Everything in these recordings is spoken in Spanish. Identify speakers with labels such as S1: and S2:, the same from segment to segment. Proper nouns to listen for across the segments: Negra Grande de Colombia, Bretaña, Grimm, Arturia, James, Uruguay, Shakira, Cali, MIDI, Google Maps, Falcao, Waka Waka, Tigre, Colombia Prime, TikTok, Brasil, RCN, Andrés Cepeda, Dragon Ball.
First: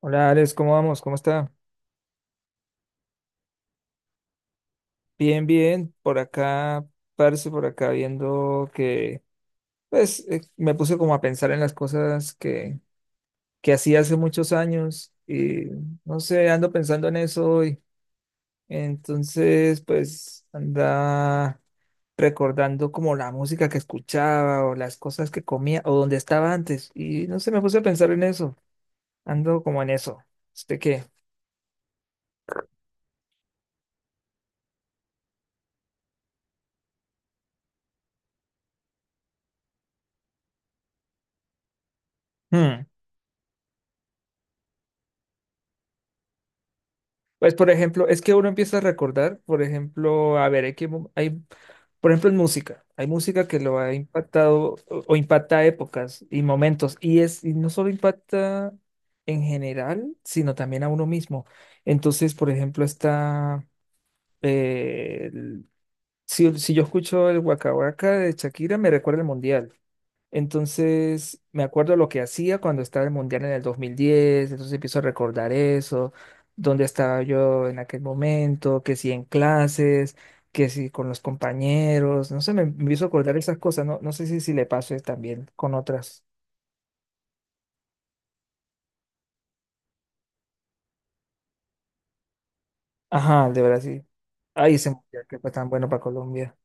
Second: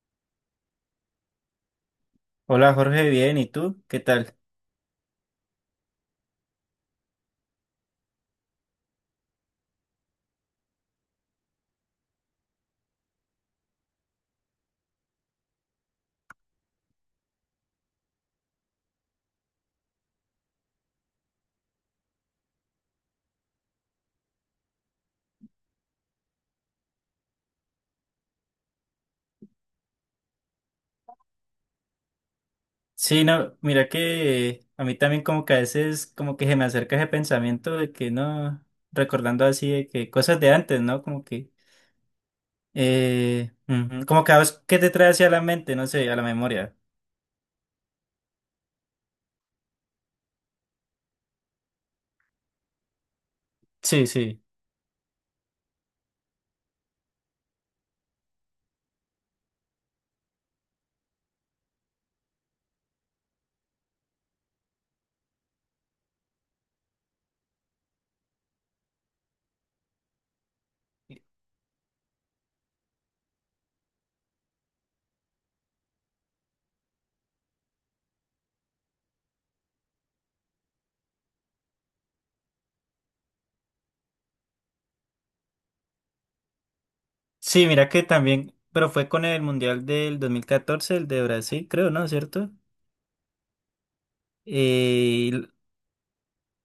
S1: Hola Alex, ¿cómo vamos? ¿Cómo está?
S2: Hola Jorge, bien, ¿y tú? ¿Qué tal?
S1: Bien, bien. Por acá, parce, por acá viendo que, pues, me puse como a pensar en las cosas que hacía hace muchos años y no sé, ando pensando en eso hoy. Entonces, pues, anda recordando como la música que escuchaba o las cosas que comía o donde estaba antes. Y no sé, me puse a pensar en eso. Ando como en eso. ¿Usted qué?
S2: Sí, no, mira que a mí también como que a veces como que se me acerca ese pensamiento de que no, recordando así de que cosas de antes, ¿no? Como que, ujú, como que a vos, ¿qué te trae hacia la mente? No sé, a la memoria.
S1: Pues, por ejemplo, es que uno empieza a recordar, por ejemplo, a ver, hay que, hay, por ejemplo, en música, hay música que lo ha
S2: Sí, sí.
S1: impactado o impacta épocas y momentos, y es, y no solo impacta en general, sino también a uno mismo. Entonces, por ejemplo, está, eh, el- si yo escucho el Waka Waka de Shakira, me recuerda el mundial. Entonces, me acuerdo lo que hacía cuando estaba el Mundial en el 2010, entonces empiezo a recordar eso, dónde estaba yo en aquel momento, que si en clases, que si con los compañeros, no sé, me empiezo a acordar esas cosas, no, no sé si le pase también con otras.
S2: Sí, mira que también, pero fue con el Mundial del 2014 el de Brasil, creo, ¿no? ¿Cierto?
S1: Ajá, el de Brasil. Ay, ese Mundial
S2: Eh, y
S1: que
S2: l-
S1: fue tan bueno para Colombia.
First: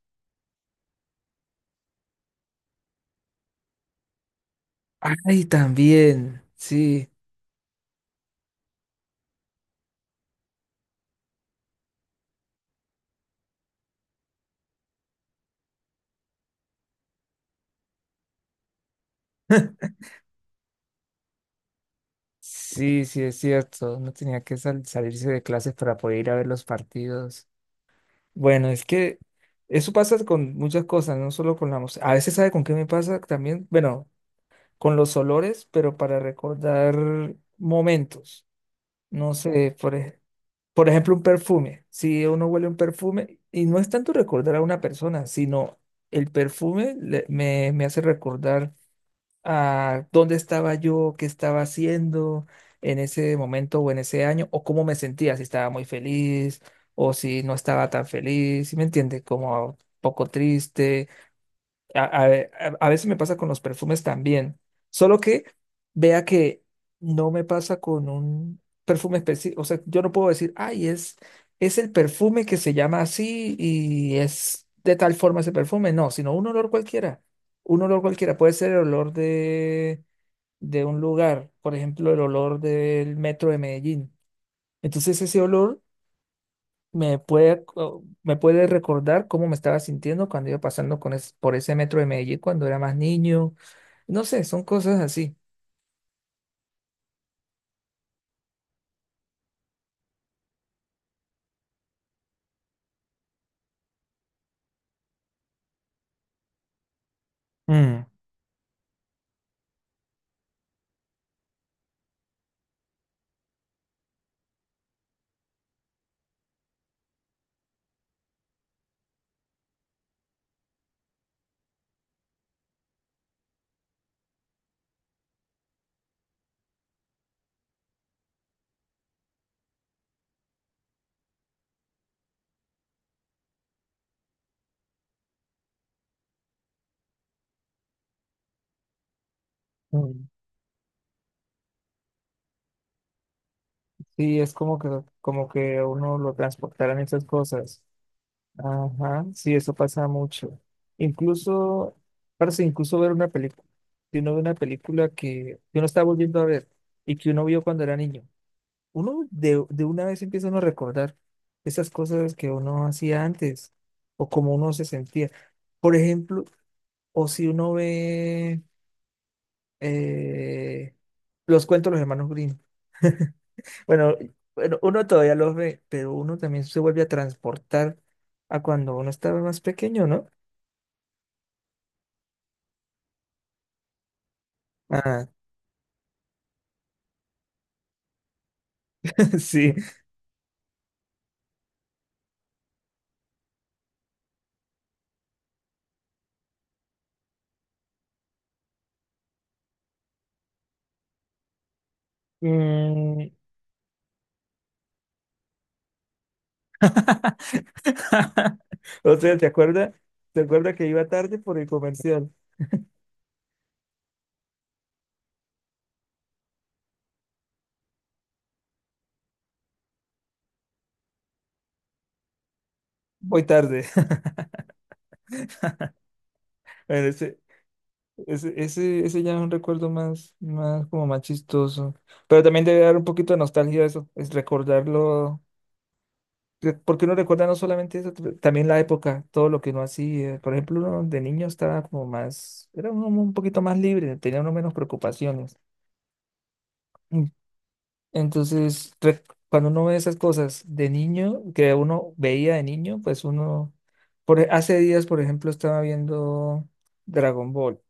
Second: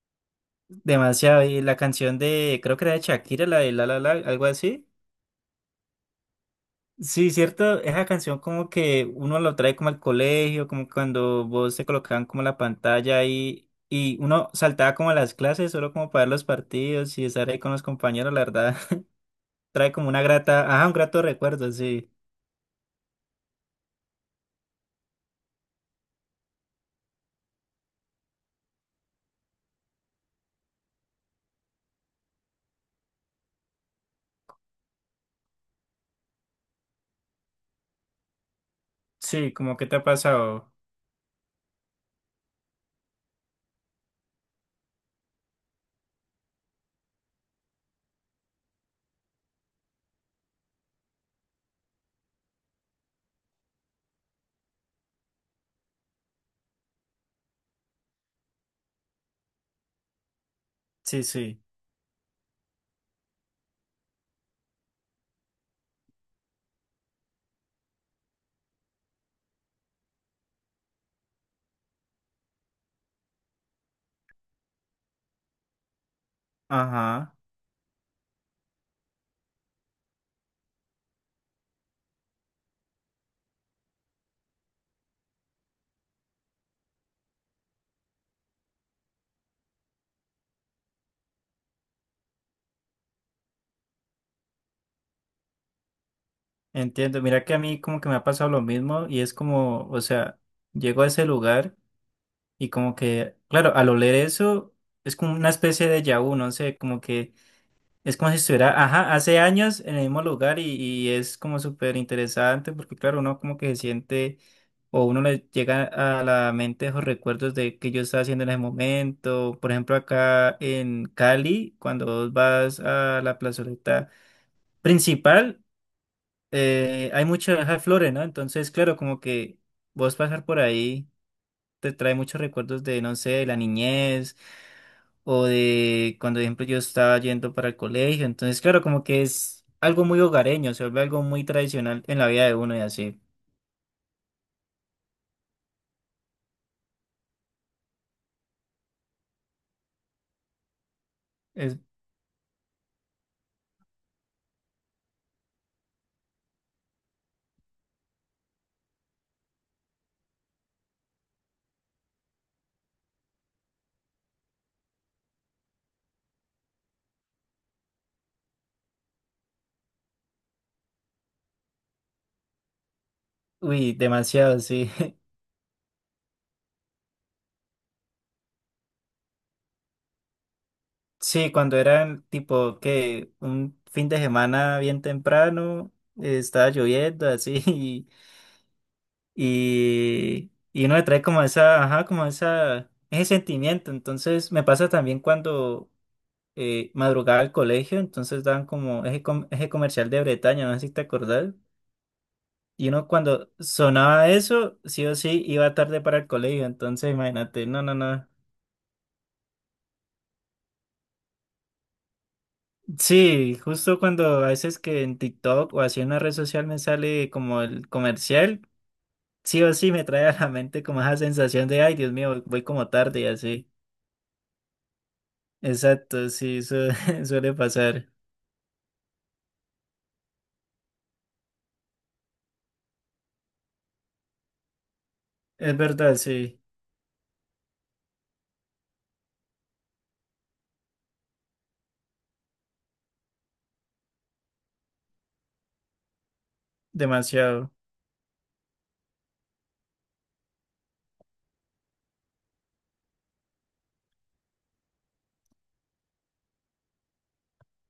S2: Demasiado, y la canción de, creo que era de Shakira, la de La La La, algo así.
S1: Ay, también, sí,
S2: Sí, cierto, esa canción como que uno lo trae como al colegio, como cuando vos te colocaban como la pantalla ahí y uno saltaba como a las clases solo como para ver los partidos y estar ahí con los compañeros, la verdad, trae como una grata, ajá, un grato recuerdo, sí.
S1: sí, sí, es cierto, no tenía que salirse de clases para poder ir a ver los partidos. Bueno, es que eso pasa con muchas cosas, no solo con la música. A veces, ¿sabe con qué me pasa también? Bueno, con los olores, pero para recordar momentos. No
S2: Sí,
S1: sé,
S2: como que te ha pasado.
S1: por ejemplo, un perfume. Si uno huele un perfume, y no es tanto recordar a una persona, sino el perfume me hace recordar a dónde estaba yo, qué estaba haciendo en ese momento o en ese año, o cómo me sentía, si estaba muy feliz o si no estaba tan feliz, ¿si me entiende? Como un poco triste
S2: Sí, sí.
S1: a, a- a veces me pasa con los perfumes también, solo que vea que no me pasa con un perfume específico, o sea, yo no puedo decir, ay, es el perfume que se llama así y es de tal forma ese perfume, no, sino
S2: Ajá,
S1: un olor cualquiera, puede ser el olor de un lugar, por ejemplo, el olor del metro de Medellín. Entonces ese olor me puede recordar cómo me estaba sintiendo cuando iba pasando con por ese metro de Medellín cuando era más niño. No sé, son cosas así.
S2: entiendo. Mira que a mí como que me ha pasado lo mismo y es como, o sea, llego a ese lugar y como que, claro, al oler eso es como una especie de déjà vu, no sé, como que
S1: Mm,
S2: es como si estuviera, ajá, hace años en el mismo lugar y es como súper interesante porque claro, uno como que se siente o uno le llega a la mente esos recuerdos de que yo estaba haciendo en ese momento. Por ejemplo, acá en Cali, cuando vos vas a la plazoleta principal, hay muchas flores, ¿no? Entonces, claro, como que vos pasar por ahí te trae muchos recuerdos de, no sé, de la niñez o de cuando, por ejemplo, yo estaba yendo para el colegio. Entonces, claro, como que es algo muy
S1: Mm.
S2: hogareño, se vuelve algo muy tradicional en la vida de uno y así.
S1: Sí, es como que a uno lo transportaran esas cosas. Ajá, sí, eso pasa mucho.
S2: Es,
S1: Incluso, parece incluso ver una película. Si uno ve una película que uno está volviendo a ver y que uno vio cuando era niño. Uno de una vez empieza uno a recordar esas cosas que uno hacía antes o cómo uno se sentía. Por ejemplo, o si uno ve eh, los cuentos de los hermanos Grimm.
S2: Uy,
S1: Bueno,
S2: demasiado,
S1: bueno,
S2: sí.
S1: uno todavía los ve, pero uno también se vuelve a transportar a cuando uno estaba más pequeño, ¿no?
S2: Sí, cuando era tipo que un fin de semana bien
S1: Ah,
S2: temprano, estaba lloviendo así y,
S1: sí.
S2: y uno le trae como esa, ajá, como esa, ese sentimiento. Entonces, me pasa también cuando madrugaba al colegio, entonces daban como eje comercial de Bretaña, no sé si te acordás. Y uno
S1: Mm.
S2: cuando sonaba eso, sí o sí, iba tarde para el colegio, entonces imagínate, no, no, no.
S1: O sea, ¿te acuerdas? ¿Te acuerdas que iba tarde por el comercial?
S2: Sí, justo cuando a veces que en TikTok o así en una red social me sale como el comercial, sí o sí me trae a la mente como esa sensación de, ay, Dios mío, voy como tarde y
S1: Voy
S2: así.
S1: tarde.
S2: Exacto, sí, eso
S1: Bueno,
S2: suele pasar.
S1: ese, ese, ese ya es un recuerdo más, más como más chistoso. Pero también debe dar un poquito de nostalgia eso, es recordarlo.
S2: Es verdad, sí,
S1: ¿Por qué uno recuerda no solamente eso, también la época, todo lo que uno hacía? Por ejemplo, uno de niño estaba como más, era uno un poquito más libre, tenía uno menos preocupaciones. Mm.
S2: demasiado.
S1: Entonces, cuando uno ve esas cosas de niño, que uno veía de niño, pues uno, hace días, por ejemplo, estaba viendo Dragon Ball.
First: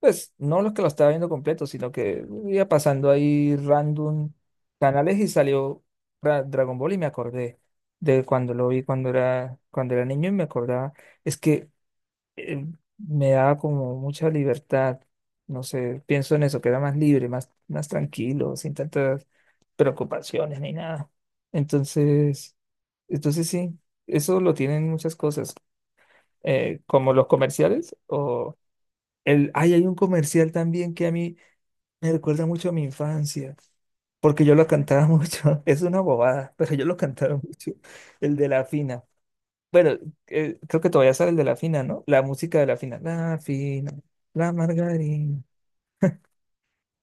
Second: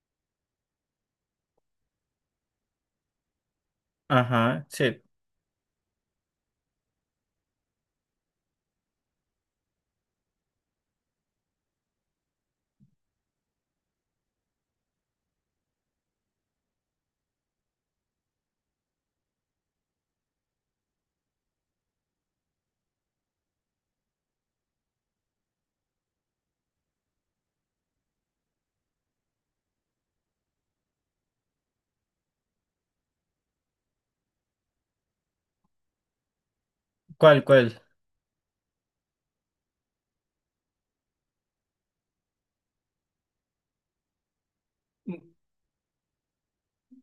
S1: Pues no los que lo estaba viendo completo, sino que iba pasando ahí random
S2: Ajá, sí.
S1: canales y salió Dragon Ball y me acordé de cuando lo vi cuando era niño y me acordaba. Es que eh, me daba como mucha libertad. No sé, pienso en eso, que era más libre, más, más tranquilo, sin tantas preocupaciones ni nada. Entonces, entonces sí, eso lo tienen muchas cosas, como los comerciales el, ay, hay un comercial también que a mí me recuerda mucho a mi infancia, porque yo lo cantaba mucho. Es una bobada, pero yo lo cantaba
S2: ¿Cuál,
S1: mucho.
S2: cuál?
S1: El de la fina. Bueno, creo que todavía sale el de la fina, ¿no? La música de la fina. La fina, la margarina.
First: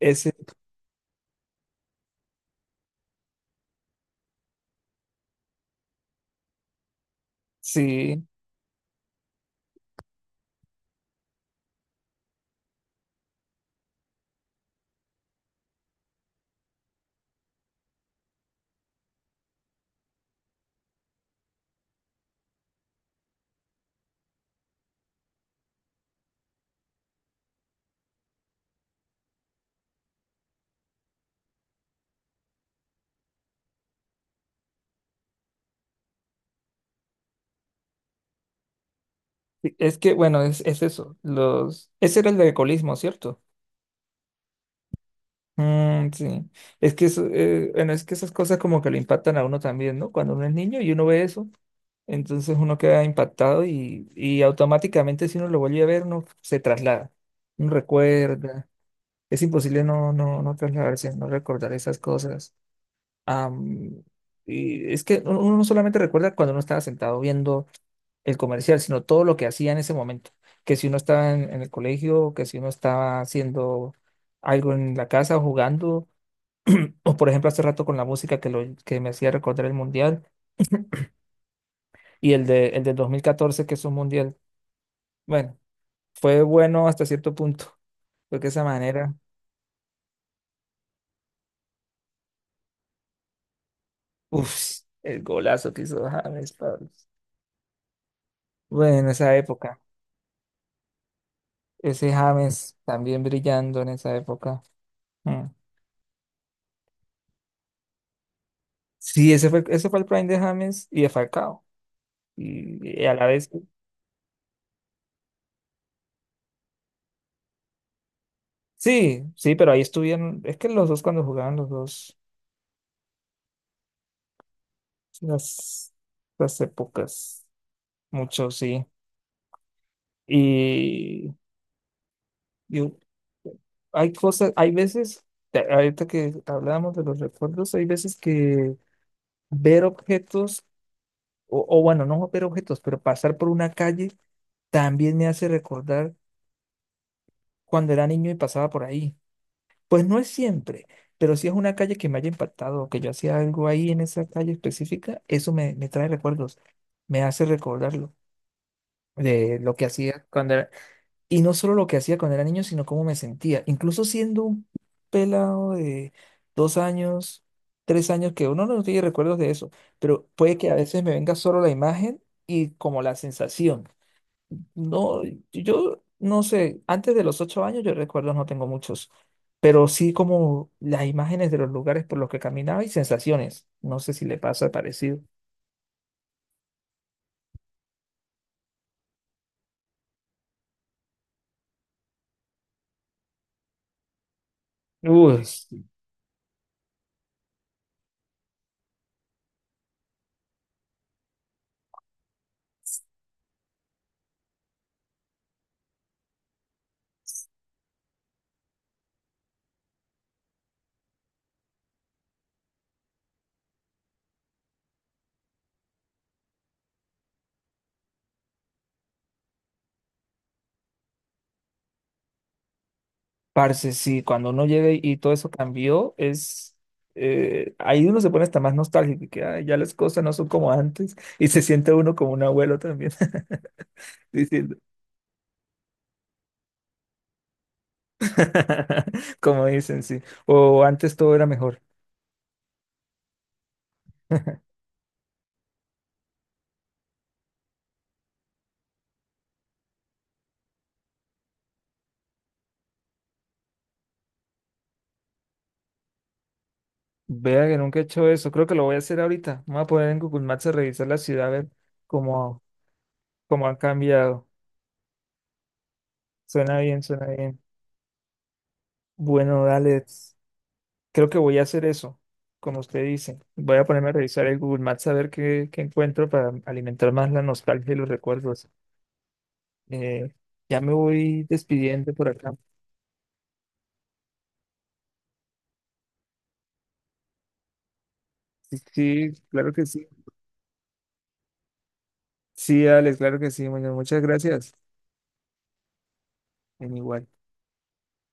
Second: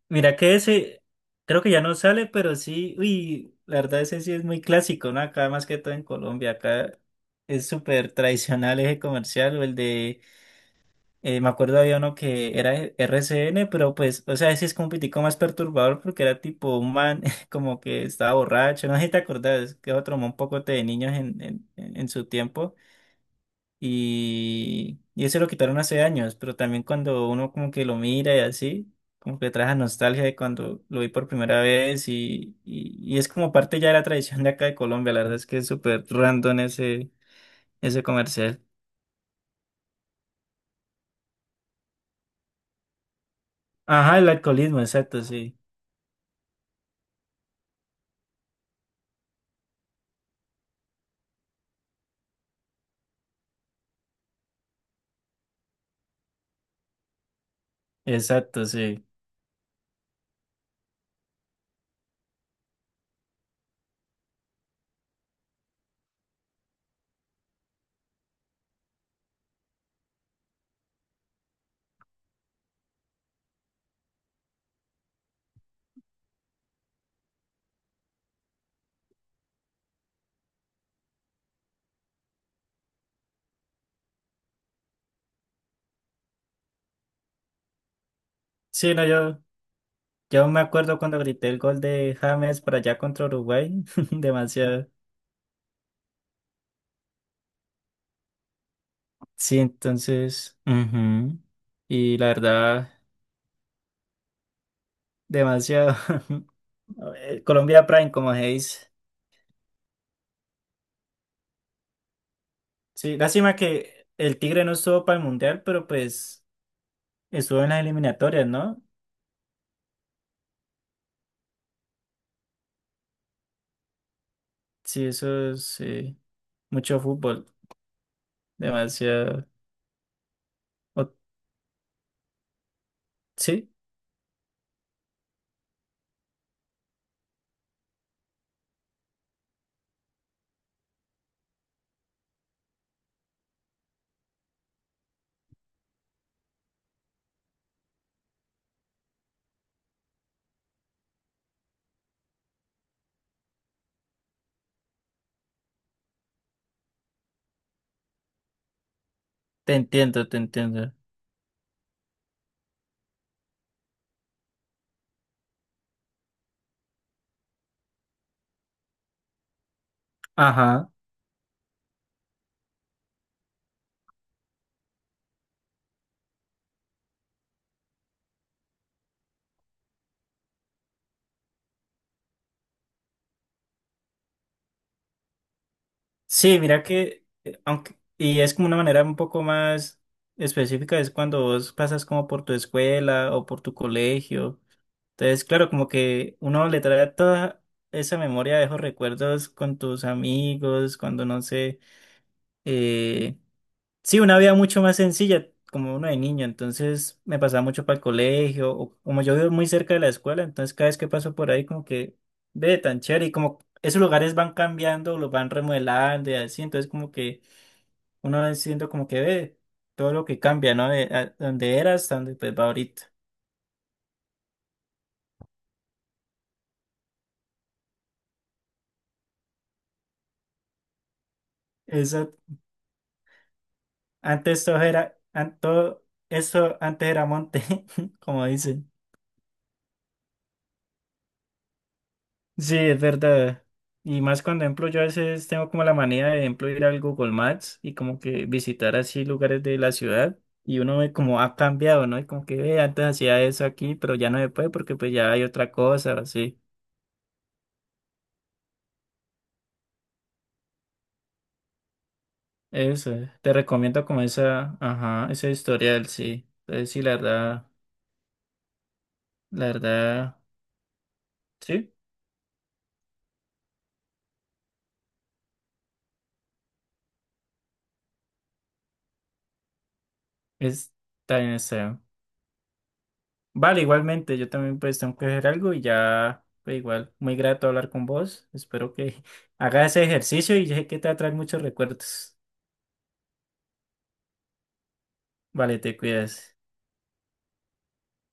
S1: Ese,
S2: Mira que ese, creo que ya no sale, pero sí, uy, la verdad ese sí es muy clásico, ¿no? Acá más que todo en Colombia, acá es súper
S1: sí.
S2: tradicional ese comercial, o el de, me acuerdo había uno que era RCN, pero pues, o sea, ese es como un pitico más perturbador porque era tipo un man como que estaba borracho, no sé si te acordás, que otro man un poco de niños en su tiempo. Y eso lo quitaron hace años, pero también cuando uno como que lo mira y así, como que le trae esa nostalgia de cuando lo vi por primera vez y es como parte ya de la tradición de acá de Colombia, la verdad es que es súper random ese comercial.
S1: Sí, es que, bueno, es eso. Los, ese era el de alcoholismo, ¿cierto?
S2: Ajá, el alcoholismo, exacto, sí,
S1: Mm, sí. Es que eso, bueno, es que esas cosas como que le impactan a uno también, ¿no? Cuando uno es niño y uno ve eso. Entonces uno queda impactado y automáticamente si uno lo vuelve a ver, uno se traslada, uno
S2: exacto,
S1: recuerda.
S2: sí.
S1: Es imposible no, no, no trasladarse, no recordar esas cosas. Am, y es que uno no solamente recuerda cuando uno estaba sentado viendo el comercial, sino todo lo que hacía en ese momento. Que si uno estaba en el colegio, que si uno estaba haciendo algo en la casa o jugando, o por ejemplo hace rato con la música que, lo, que me hacía recordar el mundial y el del 2014 que es un mundial. Bueno, fue bueno hasta cierto punto, porque esa
S2: Sí, no,
S1: manera,
S2: yo me acuerdo cuando grité el gol de James para allá contra Uruguay,
S1: uff,
S2: demasiado.
S1: el golazo que hizo James, Pablo. Bueno, en esa
S2: Sí,
S1: época,
S2: entonces, ujú,
S1: ese
S2: y la
S1: James
S2: verdad,
S1: también brillando en esa época. Mm.
S2: demasiado. Colombia Prime, como se dice.
S1: Sí, ese fue el prime de James y de Falcao. Y a
S2: Sí,
S1: la vez,
S2: lástima que el Tigre no estuvo para el Mundial, pero pues estuvo en las eliminatorias, ¿no?
S1: sí, sí, pero ahí estuvieron, es que los dos cuando jugaban los dos,
S2: Sí, eso es
S1: las, las
S2: mucho fútbol,
S1: épocas, mucho, sí.
S2: demasiado. o-
S1: Y yo,
S2: sí,
S1: hay cosas, hay veces, ahorita que hablábamos de los recuerdos, hay veces que ver objetos, o bueno, no ver objetos, pero pasar por una calle también me hace recordar cuando era niño y pasaba por ahí. Pues no es siempre, pero si es una calle que me haya impactado o que yo hacía algo ahí en esa calle específica, eso me trae recuerdos, me hace recordarlo de
S2: te
S1: lo que hacía
S2: entiendo, te
S1: cuando era,
S2: entiendo.
S1: y no solo lo que hacía cuando era niño, sino cómo me sentía. Incluso siendo un pelado de 2 años, 3 años, que uno no tiene recuerdos de eso, pero puede que a
S2: Ajá.
S1: veces me venga solo la imagen y como la sensación. No, yo no sé, antes de los 8 años yo recuerdos no tengo muchos, pero sí como las imágenes de los lugares por los que caminaba y sensaciones. No sé si le pasa parecido.
S2: Sí, mira que, y es como una manera un poco más específica, es cuando vos pasas como por tu escuela o por tu colegio.
S1: Uy.
S2: Entonces, claro, como que uno le trae toda esa memoria, de esos recuerdos con tus amigos, cuando no sé. Eh, sí, una vida mucho más sencilla, como uno de niño, entonces me pasaba mucho para el colegio, o como yo vivo muy cerca de la escuela, entonces cada vez que paso por ahí como que ve tan chévere y como esos lugares van cambiando, los van remodelando y así, entonces como que uno va siendo como que ve todo lo que cambia, ¿no? De donde era hasta donde pues va ahorita.
S1: Parce, sí, cuando uno llega y todo eso cambió, es ahí uno se pone hasta más nostálgico, y que "Ay, ya las cosas no son como antes", y se siente uno como
S2: Eso,
S1: un abuelo también,
S2: antes
S1: diciendo,
S2: todo era, an- todo eso antes era monte, como dicen.
S1: como dicen, sí, o antes todo era mejor.
S2: Sí, es verdad. Y más cuando, ejemplo, yo a veces tengo como la manía de, ejemplo, ir al Google Maps y como que visitar así lugares de la ciudad y uno ve como ha cambiado, ¿no? Y como que "Ve, antes hacía eso aquí, pero ya no se puede porque pues ya hay otra cosa, o así.
S1: Vea que nunca he hecho eso, creo que lo voy a hacer ahorita. Me voy a poner en Google Maps a revisar la ciudad, a ver cómo,
S2: Eso, te
S1: cómo han
S2: recomiendo como
S1: cambiado.
S2: esa, ajá, ese historial, sí.
S1: Suena
S2: Entonces sí,
S1: bien,
S2: la
S1: suena bien.
S2: verdad,
S1: Bueno,
S2: la
S1: dale.
S2: verdad,
S1: Creo que voy a hacer
S2: sí,
S1: eso, como usted dice. Voy a ponerme a revisar el Google Maps a ver qué, qué encuentro para alimentar más la nostalgia y los recuerdos. Eh, ya me
S2: es, está
S1: voy
S2: bien, está bien.
S1: despidiendo por acá.
S2: Vale, igualmente, yo también pues tengo que hacer algo y ya, pues igual, muy grato hablar con vos.
S1: Sí,
S2: Espero que
S1: sí, claro que
S2: hagas ese
S1: sí.
S2: ejercicio y sé que te va a traer muchos recuerdos.
S1: Sí, Alex, claro que sí. Bueno, muchas gracias.
S2: Vale, te cuidas.
S1: En igual.